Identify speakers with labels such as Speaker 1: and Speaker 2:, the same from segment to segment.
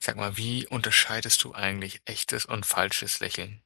Speaker 1: Sag mal, wie unterscheidest du eigentlich echtes und falsches Lächeln?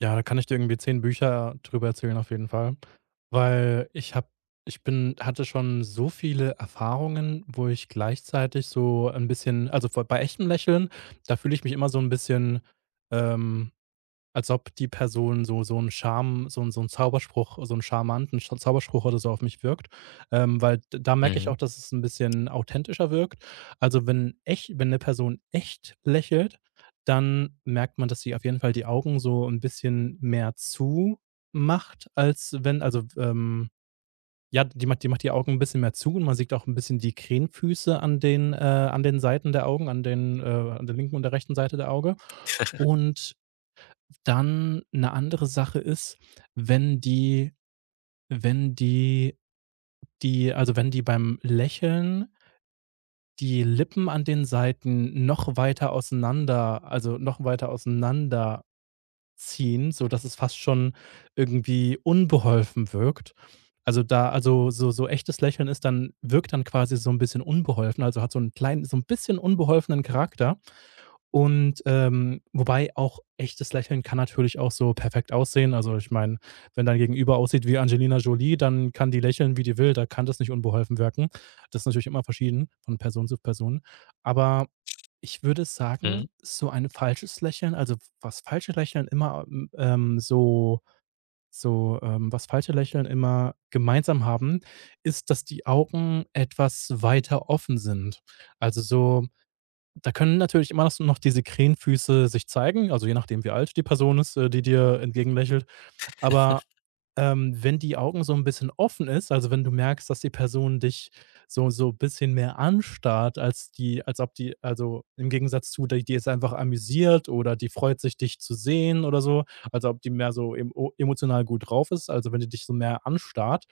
Speaker 2: Ja, da kann ich dir irgendwie 10 Bücher drüber erzählen, auf jeden Fall, weil ich habe ich bin hatte schon so viele Erfahrungen, wo ich gleichzeitig so ein bisschen, also, vor bei echtem Lächeln, da fühle ich mich immer so ein bisschen, ähm als ob die Person so 'n Zauberspruch so 'n charmanten Sch Zauberspruch oder so auf mich wirkt, weil d da merke ich
Speaker 1: Mhm,
Speaker 2: auch, dass es ein bisschen authentischer wirkt. Also, wenn eine Person echt lächelt, dann merkt man, dass sie auf jeden Fall die Augen so ein bisschen mehr zu macht als wenn also, ja, die macht die Augen ein bisschen mehr zu, und man sieht auch ein bisschen die Krähenfüße an den Seiten der Augen, an der linken und der rechten Seite der Auge. Und dann eine andere Sache ist, wenn die wenn die wenn die beim Lächeln die Lippen an den Seiten noch weiter auseinander ziehen, so dass es fast schon irgendwie unbeholfen wirkt. Also, so echtes Lächeln ist dann wirkt dann quasi so ein bisschen unbeholfen, also, hat so 'n kleinen, so ein bisschen unbeholfenen Charakter. Und, wobei auch echtes Lächeln kann natürlich auch so perfekt aussehen Also, ich meine, wenn dein Gegenüber aussieht wie Angelina Jolie, dann kann die lächeln, wie die will, da kann das nicht unbeholfen wirken. Das ist natürlich immer verschieden von Person zu Person. Aber ich würde
Speaker 1: mhm.
Speaker 2: sagen, so ein falsches Lächeln also, was falsche Lächeln immer, so so, was falsche Lächeln immer gemeinsam haben, ist, dass die Augen etwas weiter offen sind. Also, so da können natürlich immer noch diese Krähenfüße sich zeigen, also je nachdem, wie alt die Person ist, die dir entgegenlächelt. Aber, wenn die Augen so ein bisschen offen ist, also wenn du merkst, dass die Person dich so ein bisschen mehr anstarrt, als ob die, also im Gegensatz zu, die ist einfach amüsiert oder die freut sich, dich zu sehen oder so, als ob die mehr so emotional gut drauf ist. Also, wenn die dich so mehr anstarrt,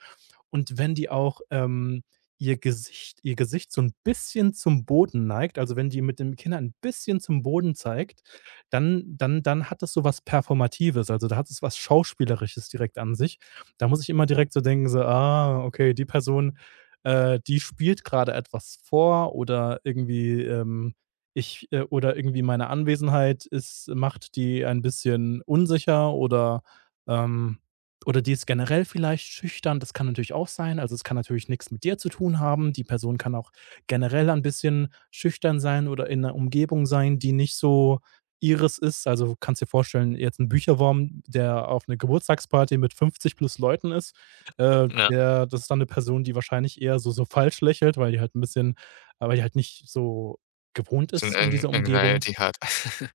Speaker 2: und wenn die auch, ihr Gesicht so ein bisschen zum Boden neigt, also, wenn die mit dem Kinn ein bisschen zum Boden zeigt, dann hat das so was Performatives, also, da hat es was Schauspielerisches direkt an sich. Da muss ich immer direkt so denken, so: „Ah, okay, die Person, die spielt gerade etwas vor", oder irgendwie, ich oder irgendwie meine Anwesenheit ist macht die ein bisschen unsicher, ähm oder die ist generell vielleicht schüchtern, das kann natürlich auch sein. Also, es kann natürlich nichts mit dir zu tun haben. Die Person kann auch generell ein bisschen schüchtern sein oder in einer Umgebung sein, die nicht so ihres ist. Also, kannst dir vorstellen, jetzt ein Bücherwurm, der auf eine Geburtstagsparty mit 50 plus Leuten ist,
Speaker 1: Ja.
Speaker 2: der das ist dann eine Person, die wahrscheinlich eher so falsch lächelt, weil die halt ein bisschen weil die halt nicht so gewohnt
Speaker 1: So 'n
Speaker 2: ist an
Speaker 1: An
Speaker 2: dieser Umgebung.
Speaker 1: Anxiety hat.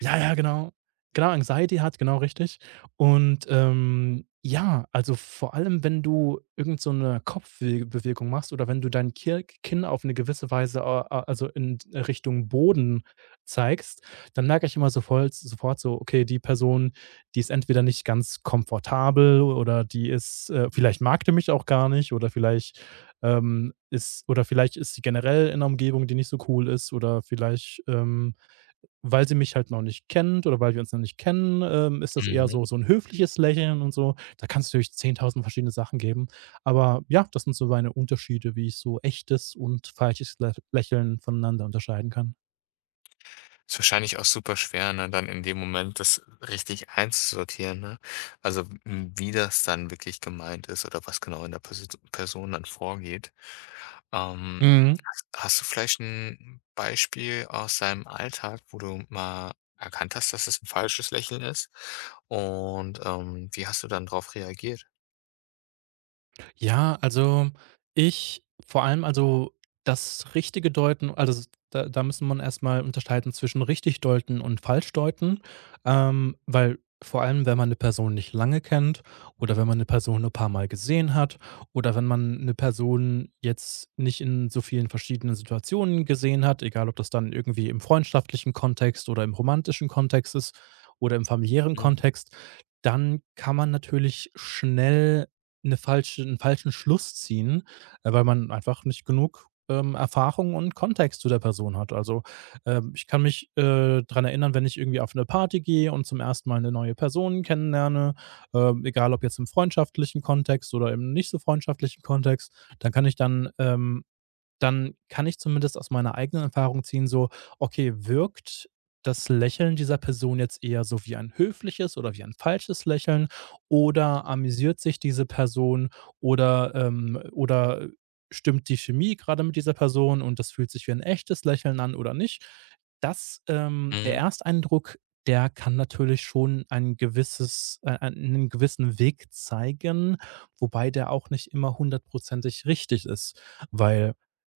Speaker 2: Ja, ja, genau. Genau, Anxiety hat, genau richtig. Und, ja, also vor allem, wenn du irgend so 'ne Kopfwe machst oder wenn du dein Kir Kinn auf eine gewisse Weise, a a also in Richtung Boden zeigst, dann merke ich immer so sofort so: Okay, die Person, die ist entweder nicht ganz komfortabel oder vielleicht mag die mich auch gar nicht, oder vielleicht, ist oder vielleicht ist sie generell in einer Umgebung, die nicht so cool ist, oder vielleicht, weil sie mich halt noch nicht kennt oder weil wir uns noch nicht kennen, ist das eher
Speaker 1: Mhm.
Speaker 2: so ein höfliches Lächeln und so. Da kann es natürlich 10.000 verschiedene Sachen geben. Aber ja, das sind so meine Unterschiede, wie ich so echtes und falsches Lä Lächeln voneinander unterscheiden kann.
Speaker 1: Ist wahrscheinlich auch super schwer, ne, dann in dem Moment das richtig einzusortieren, ne? Also, hm, wie das dann wirklich gemeint ist oder was genau in der Persi Person dann vorgeht. Ähm,
Speaker 2: Mhm.
Speaker 1: hast du vielleicht ein Beispiel aus deinem Alltag, wo du mal erkannt hast, dass es ein falsches Lächeln ist? Und, wie hast du dann darauf reagiert?
Speaker 2: Ja, also ich vor allem also das richtige Deuten, also s da müssen man erstmal unterscheiden zwischen richtig deuten und falsch deuten, weil vor allem, wenn man eine Person nicht lange kennt oder wenn man eine Person ein paar Mal gesehen hat oder wenn man eine Person jetzt nicht in so vielen verschiedenen Situationen gesehen hat, egal ob das dann irgendwie im freundschaftlichen Kontext oder im romantischen Kontext ist oder im familiären
Speaker 1: Mhm.
Speaker 2: Kontext, dann kann man natürlich schnell 'Ne falsche 'n falschen Schluss ziehen, weil man einfach nicht genug, Erfahrung und Kontext zu der Person hat. Also, ich kann mich, dran erinnern, wenn ich irgendwie auf eine Party gehe und zum ersten Mal eine neue Person kennenlerne, egal ob jetzt im freundschaftlichen Kontext oder im nicht so freundschaftlichen Kontext, dann kann ich dann, ähm dann kann ich zumindest aus meiner eigenen Erfahrung ziehen, so, okay, wirkt das Lächeln dieser Person jetzt eher so wie ein höfliches oder wie ein falsches Lächeln, oder amüsiert sich diese Person, oder stimmt die Chemie gerade mit dieser Person und das fühlt sich wie ein echtes Lächeln an, oder nicht? Der
Speaker 1: Mhm.
Speaker 2: Ersteindruck, der kann natürlich schon einen gewissen Weg zeigen, wobei der auch nicht immer hundertprozentig richtig ist, weil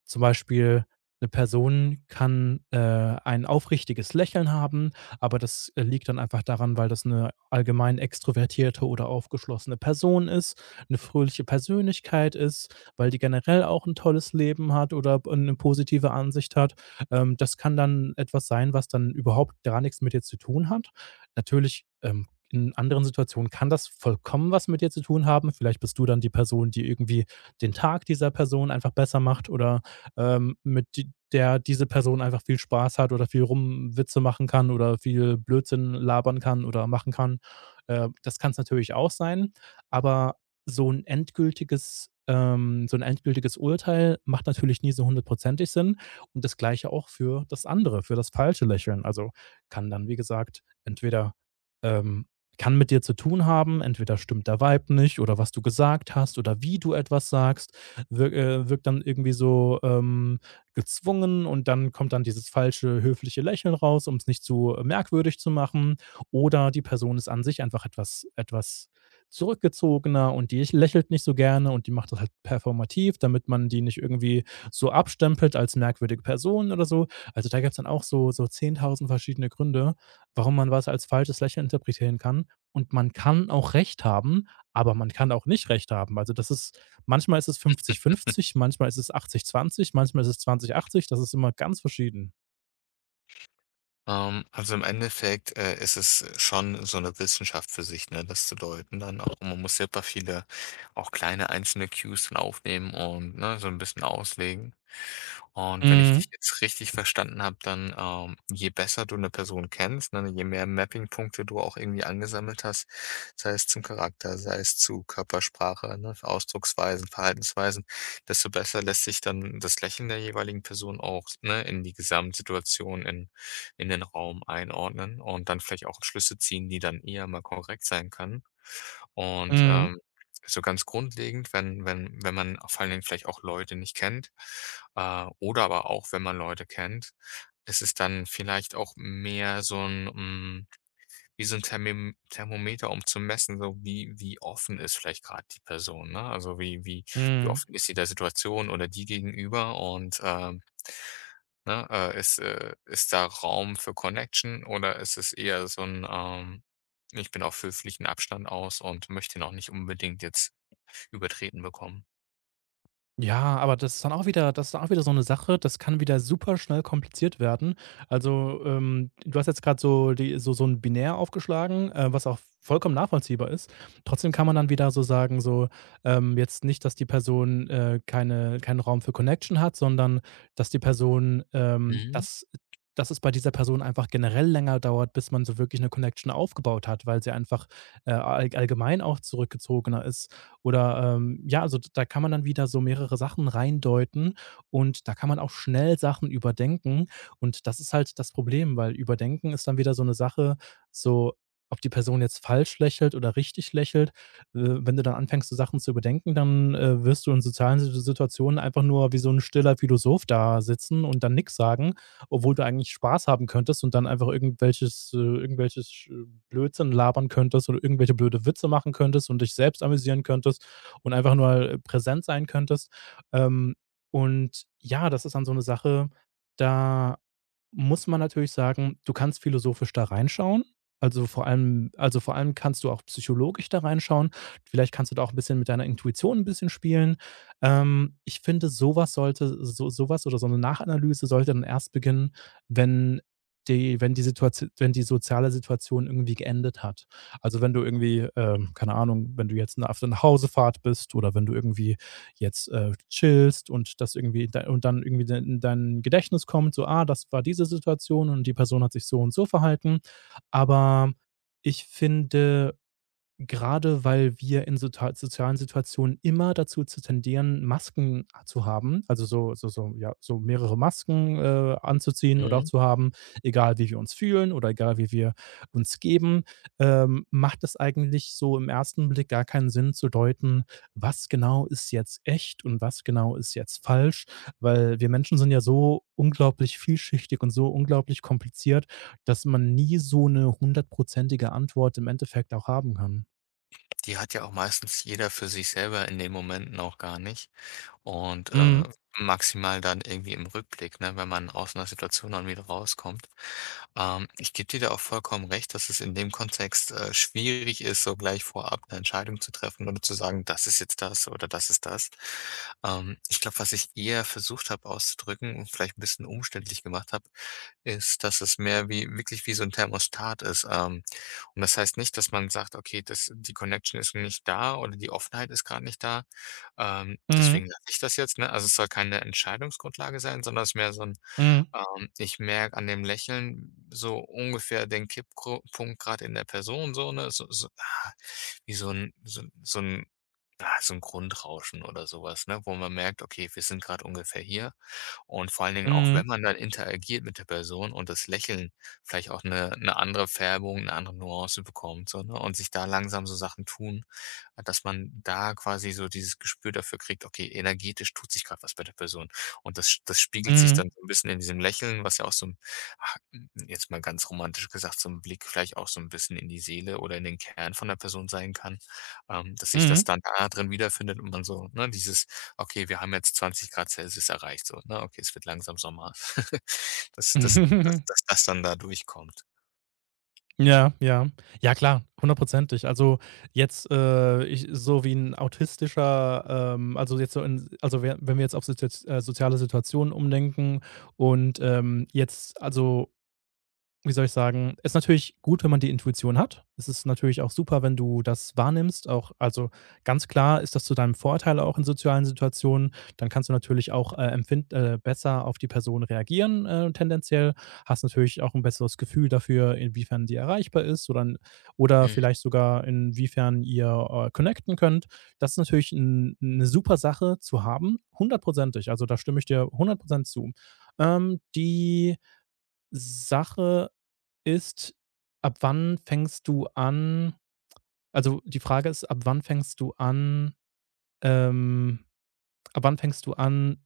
Speaker 2: zum Beispiel eine Person kann, ein aufrichtiges Lächeln haben aber das, liegt dann einfach daran, weil das eine allgemein extrovertierte oder aufgeschlossene Person ist, eine fröhliche Persönlichkeit ist, weil die generell auch ein tolles Leben hat oder b 'ne positive Ansicht hat. Das kann dann etwas sein, was dann überhaupt gar nichts mit dir zu tun hat. Natürlich, in anderen Situationen kann das vollkommen was mit dir zu tun haben. Vielleicht bist du dann die Person, die irgendwie den Tag dieser Person einfach besser macht oder, der diese Person einfach viel Spaß hat oder viel Rumwitze machen kann oder viel Blödsinn labern kann oder machen kann. Das kann es natürlich auch sein, aber so ein endgültiges Urteil macht natürlich nie so hundertprozentig Sinn, und das Gleiche auch für das andere, für das falsche Lächeln. Also, kann dann, wie gesagt, entweder, ähm kann mit dir zu tun haben, entweder stimmt der Vibe nicht, oder was du gesagt hast oder wie du etwas sagst wirkt dann irgendwie so, gezwungen, und dann kommt dann dieses falsche höfliche Lächeln raus, um es nicht zu merkwürdig zu machen. Oder die Person ist an sich einfach etwas zurückgezogener und die lächelt nicht so gerne und die macht das halt performativ, damit man die nicht irgendwie so abstempelt als merkwürdige Person oder so. Also, da gibt es dann auch so 10.000 verschiedene Gründe, warum man was als falsches Lächeln interpretieren kann. Und man kann auch recht haben, aber man kann auch nicht recht haben. Also, das ist manchmal ist es 50-50, manchmal ist es 80-20, manchmal ist es 20-80. Das ist immer ganz verschieden.
Speaker 1: Also im Endeffekt, ist es schon so eine Wissenschaft für sich, ne, das zu deuten dann auch. Man muss super viele auch kleine einzelne Cues dann aufnehmen und, ne, so ein bisschen auslegen. Und wenn ich dich
Speaker 2: Mhm.
Speaker 1: jetzt richtig verstanden habe, dann, je besser du eine Person kennst, ne, je mehr Mapping-Punkte du auch irgendwie angesammelt hast, sei es zum Charakter, sei es zu Körpersprache, ne, Ausdrucksweisen, Verhaltensweisen, desto besser lässt sich dann das Lächeln der jeweiligen Person auch, ne, in die Gesamtsituation, in den Raum einordnen und dann vielleicht auch Schlüsse ziehen, die dann eher mal korrekt sein können. Und,
Speaker 2: Mhm.
Speaker 1: so ganz grundlegend, wenn wenn man vor allen Dingen vielleicht auch Leute nicht kennt, oder aber auch, wenn man Leute kennt, ist es dann vielleicht auch mehr so ein wie so 'n Thermim Thermometer, um zu messen, so wie wie offen ist vielleicht grad die Person, ne? Also, wie wie
Speaker 2: Mhm.
Speaker 1: offen ist sie der Situation oder die gegenüber und, ne, ist, ist da Raum für Connection oder ist es eher so 'n, „Ich bin auf höflichen Abstand aus und möchte ihn auch nicht unbedingt jetzt übertreten bekommen.“
Speaker 2: Ja, aber das ist dann auch wieder so eine Sache, das kann wieder super schnell kompliziert werden. Also, du hast jetzt gerade so ein Binär aufgeschlagen, was auch vollkommen nachvollziehbar ist. Trotzdem kann man dann wieder so sagen, so, jetzt nicht, dass die Person, keinen Raum für Connection hat, sondern dass die Person, ähm,
Speaker 1: Mhm,
Speaker 2: dass dass es bei dieser Person einfach generell länger dauert, bis man so wirklich eine Connection aufgebaut hat, weil sie einfach, allgemein auch zurückgezogener ist. Oder, ja, also da kann man dann wieder so mehrere Sachen reindeuten, und da kann man auch schnell Sachen überdenken. Und das ist halt das Problem, weil Überdenken ist dann wieder so eine Sache, so, ob die Person jetzt falsch lächelt oder richtig lächelt. Wenn du dann anfängst, so Sachen zu überdenken, dann, wirst du in sozialen Situationen einfach nur wie so ein stiller Philosoph da sitzen und dann nichts sagen, obwohl du eigentlich Spaß haben könntest und dann einfach irgendwelches Blödsinn labern könntest oder irgendwelche blöde Witze machen könntest und dich selbst amüsieren könntest und einfach nur präsent sein könntest. Ähm, und ja, das ist dann so eine Sache, da muss man natürlich sagen, du kannst philosophisch da reinschauen. Also, vor allem kannst du auch psychologisch da reinschauen. Vielleicht kannst du da auch ein bisschen mit deiner Intuition ein bisschen spielen. Ich finde, sowas sollte so eine Nachanalyse sollte dann erst beginnen, wenn die wenn die Situatio wenn die soziale Situation irgendwie geendet hat. Also, wenn du irgendwie, keine Ahnung, wenn du jetzt 'ne auf der Nachhausefahrt bist oder wenn du irgendwie jetzt, chillst und das irgendwie dei und dann irgendwie de in dein Gedächtnis kommt, so: „Ah, das war diese Situation und die Person hat sich so und so verhalten.“ Aber ich finde, gerade weil wir in sozialen Situationen immer dazu zu tendieren, Masken zu haben, also ja, so mehrere Masken, anzuziehen oder auch
Speaker 1: mhm.
Speaker 2: zu haben, egal wie wir uns fühlen oder egal wie wir uns geben, macht es eigentlich so im ersten Blick gar keinen Sinn zu deuten, was genau ist jetzt echt und was genau ist jetzt falsch, weil wir Menschen sind ja so unglaublich vielschichtig und so unglaublich kompliziert, dass man nie so eine hundertprozentige Antwort im Endeffekt auch haben kann.
Speaker 1: Die hat ja auch meistens jeder für sich selber in den Momenten auch gar nicht. Und,
Speaker 2: Mhm.
Speaker 1: maximal dann irgendwie im Rückblick, ne, wenn man aus einer Situation dann wieder rauskommt. Ich gebe dir da auch vollkommen recht, dass es in dem Kontext, schwierig ist, so gleich vorab eine Entscheidung zu treffen oder zu sagen: „Das ist jetzt das oder das ist das.“ Ich glaube, was ich eher versucht habe auszudrücken und vielleicht ein bisschen umständlich gemacht habe ist, dass es mehr wie wirklich wie so 'n Thermostat ist. Und das heißt nicht, dass man sagt: „Okay, das die Connection ist nicht da oder die Offenheit ist grad nicht da. Deswegen
Speaker 2: Mhm.
Speaker 1: lasse ich das jetzt“, ne? Also, es soll keine Entscheidungsgrundlage sein, sondern es ist mehr so 'n
Speaker 2: Mhm.
Speaker 1: ich merke an dem Lächeln so ungefähr den Kipppunkt gerade in der Person so, ne? So so, ah, wie so ein so 'n so ein ah, so 'n Grundrauschen oder sowas, ne, wo man merkt: „Okay, wir sind gerade ungefähr hier.“ Und vor allen Dingen auch,
Speaker 2: Mhm.
Speaker 1: wenn man dann interagiert mit der Person und das Lächeln vielleicht auch eine 'ne andere Färbung, eine andere Nuance bekommt so, ne, und sich da langsam so Sachen tun. Ja. Dass man da quasi so dieses Gespür dafür kriegt, okay, energetisch tut sich gerade was bei der Person. Und das spiegelt sich
Speaker 2: Mhm.
Speaker 1: dann so ein bisschen in diesem Lächeln, was ja auch so 'n ah, jetzt mal ganz romantisch gesagt, so ein Blick vielleicht auch so ein bisschen in die Seele oder in den Kern von der Person sein kann, dass sich das
Speaker 2: Mhm.
Speaker 1: dann da drin wiederfindet und man so, ne, dieses: „Okay, wir haben jetzt 20 Grad Celsius erreicht“, so, ne? Okay, es wird langsam Sommer. Dass das dann da durchkommt.
Speaker 2: Ja, ja. Ja klar, hundertprozentig. Also, jetzt, ich so wie ein autistischer, also, jetzt so in also, we wenn wir jetzt auf soziaz soziale Situationen umdenken und, jetzt also, wie soll ich sagen, ist natürlich gut, wenn man die Intuition hat. Es ist natürlich auch super, wenn du das wahrnimmst. Auch, also ganz klar ist das zu deinem Vorteil auch in sozialen Situationen. Dann kannst du natürlich auch besser auf die Person reagieren, tendenziell. Hast natürlich auch ein besseres Gefühl dafür, inwiefern die erreichbar ist, oder
Speaker 1: Mhm,
Speaker 2: vielleicht sogar inwiefern ihr connecten könnt. Das ist natürlich eine super Sache zu haben, hundertprozentig. Also, da stimme ich dir hundertprozentig zu. Die Sache ist, ab wann fängst du an also, die Frage ist, ab wann fängst du an, ähm ab wann fängst du an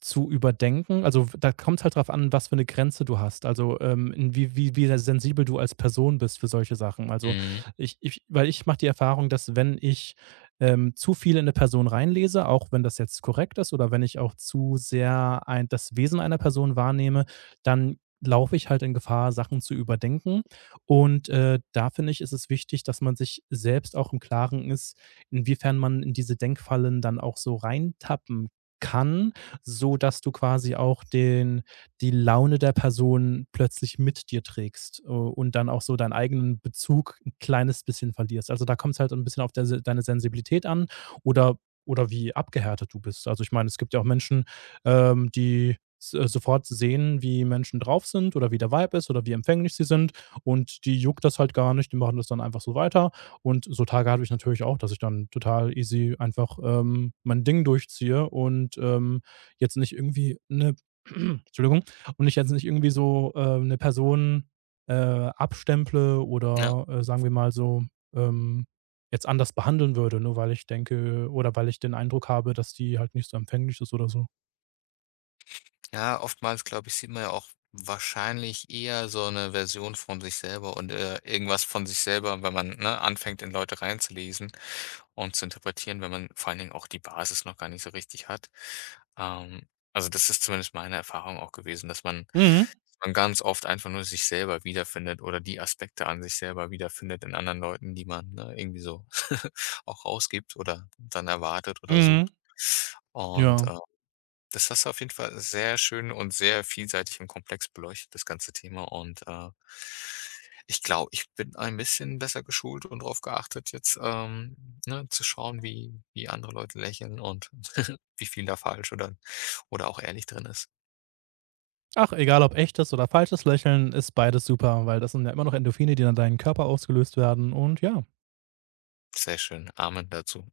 Speaker 2: zu überdenken? Also, w da kommt es halt drauf an, was für eine Grenze du hast. Also, in wie sehr sensibel du als Person bist für solche Sachen. Also,
Speaker 1: mhm.
Speaker 2: ich mache die Erfahrung, dass wenn ich, zu viel in eine Person reinlese, auch wenn das jetzt korrekt ist oder wenn ich auch zu sehr ein das Wesen einer Person wahrnehme, dann laufe ich halt in Gefahr, Sachen zu überdenken. Und, da finde ich, ist es wichtig, dass man sich selbst auch im Klaren ist, inwiefern man in diese Denkfallen dann auch so reintappen kann, so dass du quasi auch den die Laune der Person plötzlich mit dir trägst, und dann auch so deinen eigenen Bezug ein kleines bisschen verlierst. Also, da kommt es halt so ein bisschen auf der Se deine Sensibilität an, oder oder wie abgehärtet du bist. Also, ich meine, es gibt ja auch Menschen, die s sofort sehen, wie Menschen drauf sind oder wie der Vibe ist oder wie empfänglich sie sind, und die juckt das halt gar nicht, die machen das dann einfach so weiter. Und so Tage hatte ich natürlich auch, dass ich dann total easy einfach, mein Ding durchziehe und, jetzt nicht irgendwie 'ne Entschuldigung, und ich jetzt nicht irgendwie so, 'ne Person, abstemple
Speaker 1: Ja.
Speaker 2: oder, sagen wir mal so, ähm, jetzt anders behandeln würde, nur weil ich denke oder weil ich den Eindruck habe, dass die halt nicht so empfänglich ist oder so.
Speaker 1: Ja, oftmals, glaube ich, sieht man ja auch wahrscheinlich eher so eine Version von sich selber und, irgendwas von sich selber, wenn man, ne, anfängt, in Leute reinzulesen und zu interpretieren, wenn man vor allen Dingen auch die Basis noch gar nicht so richtig hat. Ähm, also, das ist zumindest meine Erfahrung auch gewesen, dass man
Speaker 2: Mhm,
Speaker 1: dass man ganz oft einfach nur sich selber wiederfindet oder die Aspekte an sich selber wiederfindet in anderen Leuten, die man, ne, irgendwie so auch rausgibt oder dann erwartet oder
Speaker 2: mhm,
Speaker 1: sucht. Und,
Speaker 2: ja.
Speaker 1: das hast du auf jeden Fall sehr schön und sehr vielseitig und komplex beleuchtet, das ganze Thema. Und ich glaube, ich bin ein bisschen besser geschult und darauf geachtet, jetzt, ne, zu schauen, wie, wie andere Leute lächeln und wie viel da falsch oder auch ehrlich drin ist.
Speaker 2: Ach, egal ob echtes oder falsches Lächeln, ist beides super, weil das sind ja immer noch Endorphine, die dann deinen Körper ausgelöst werden und ja.
Speaker 1: Sehr schön. Amen dazu.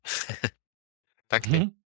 Speaker 1: Danke dir.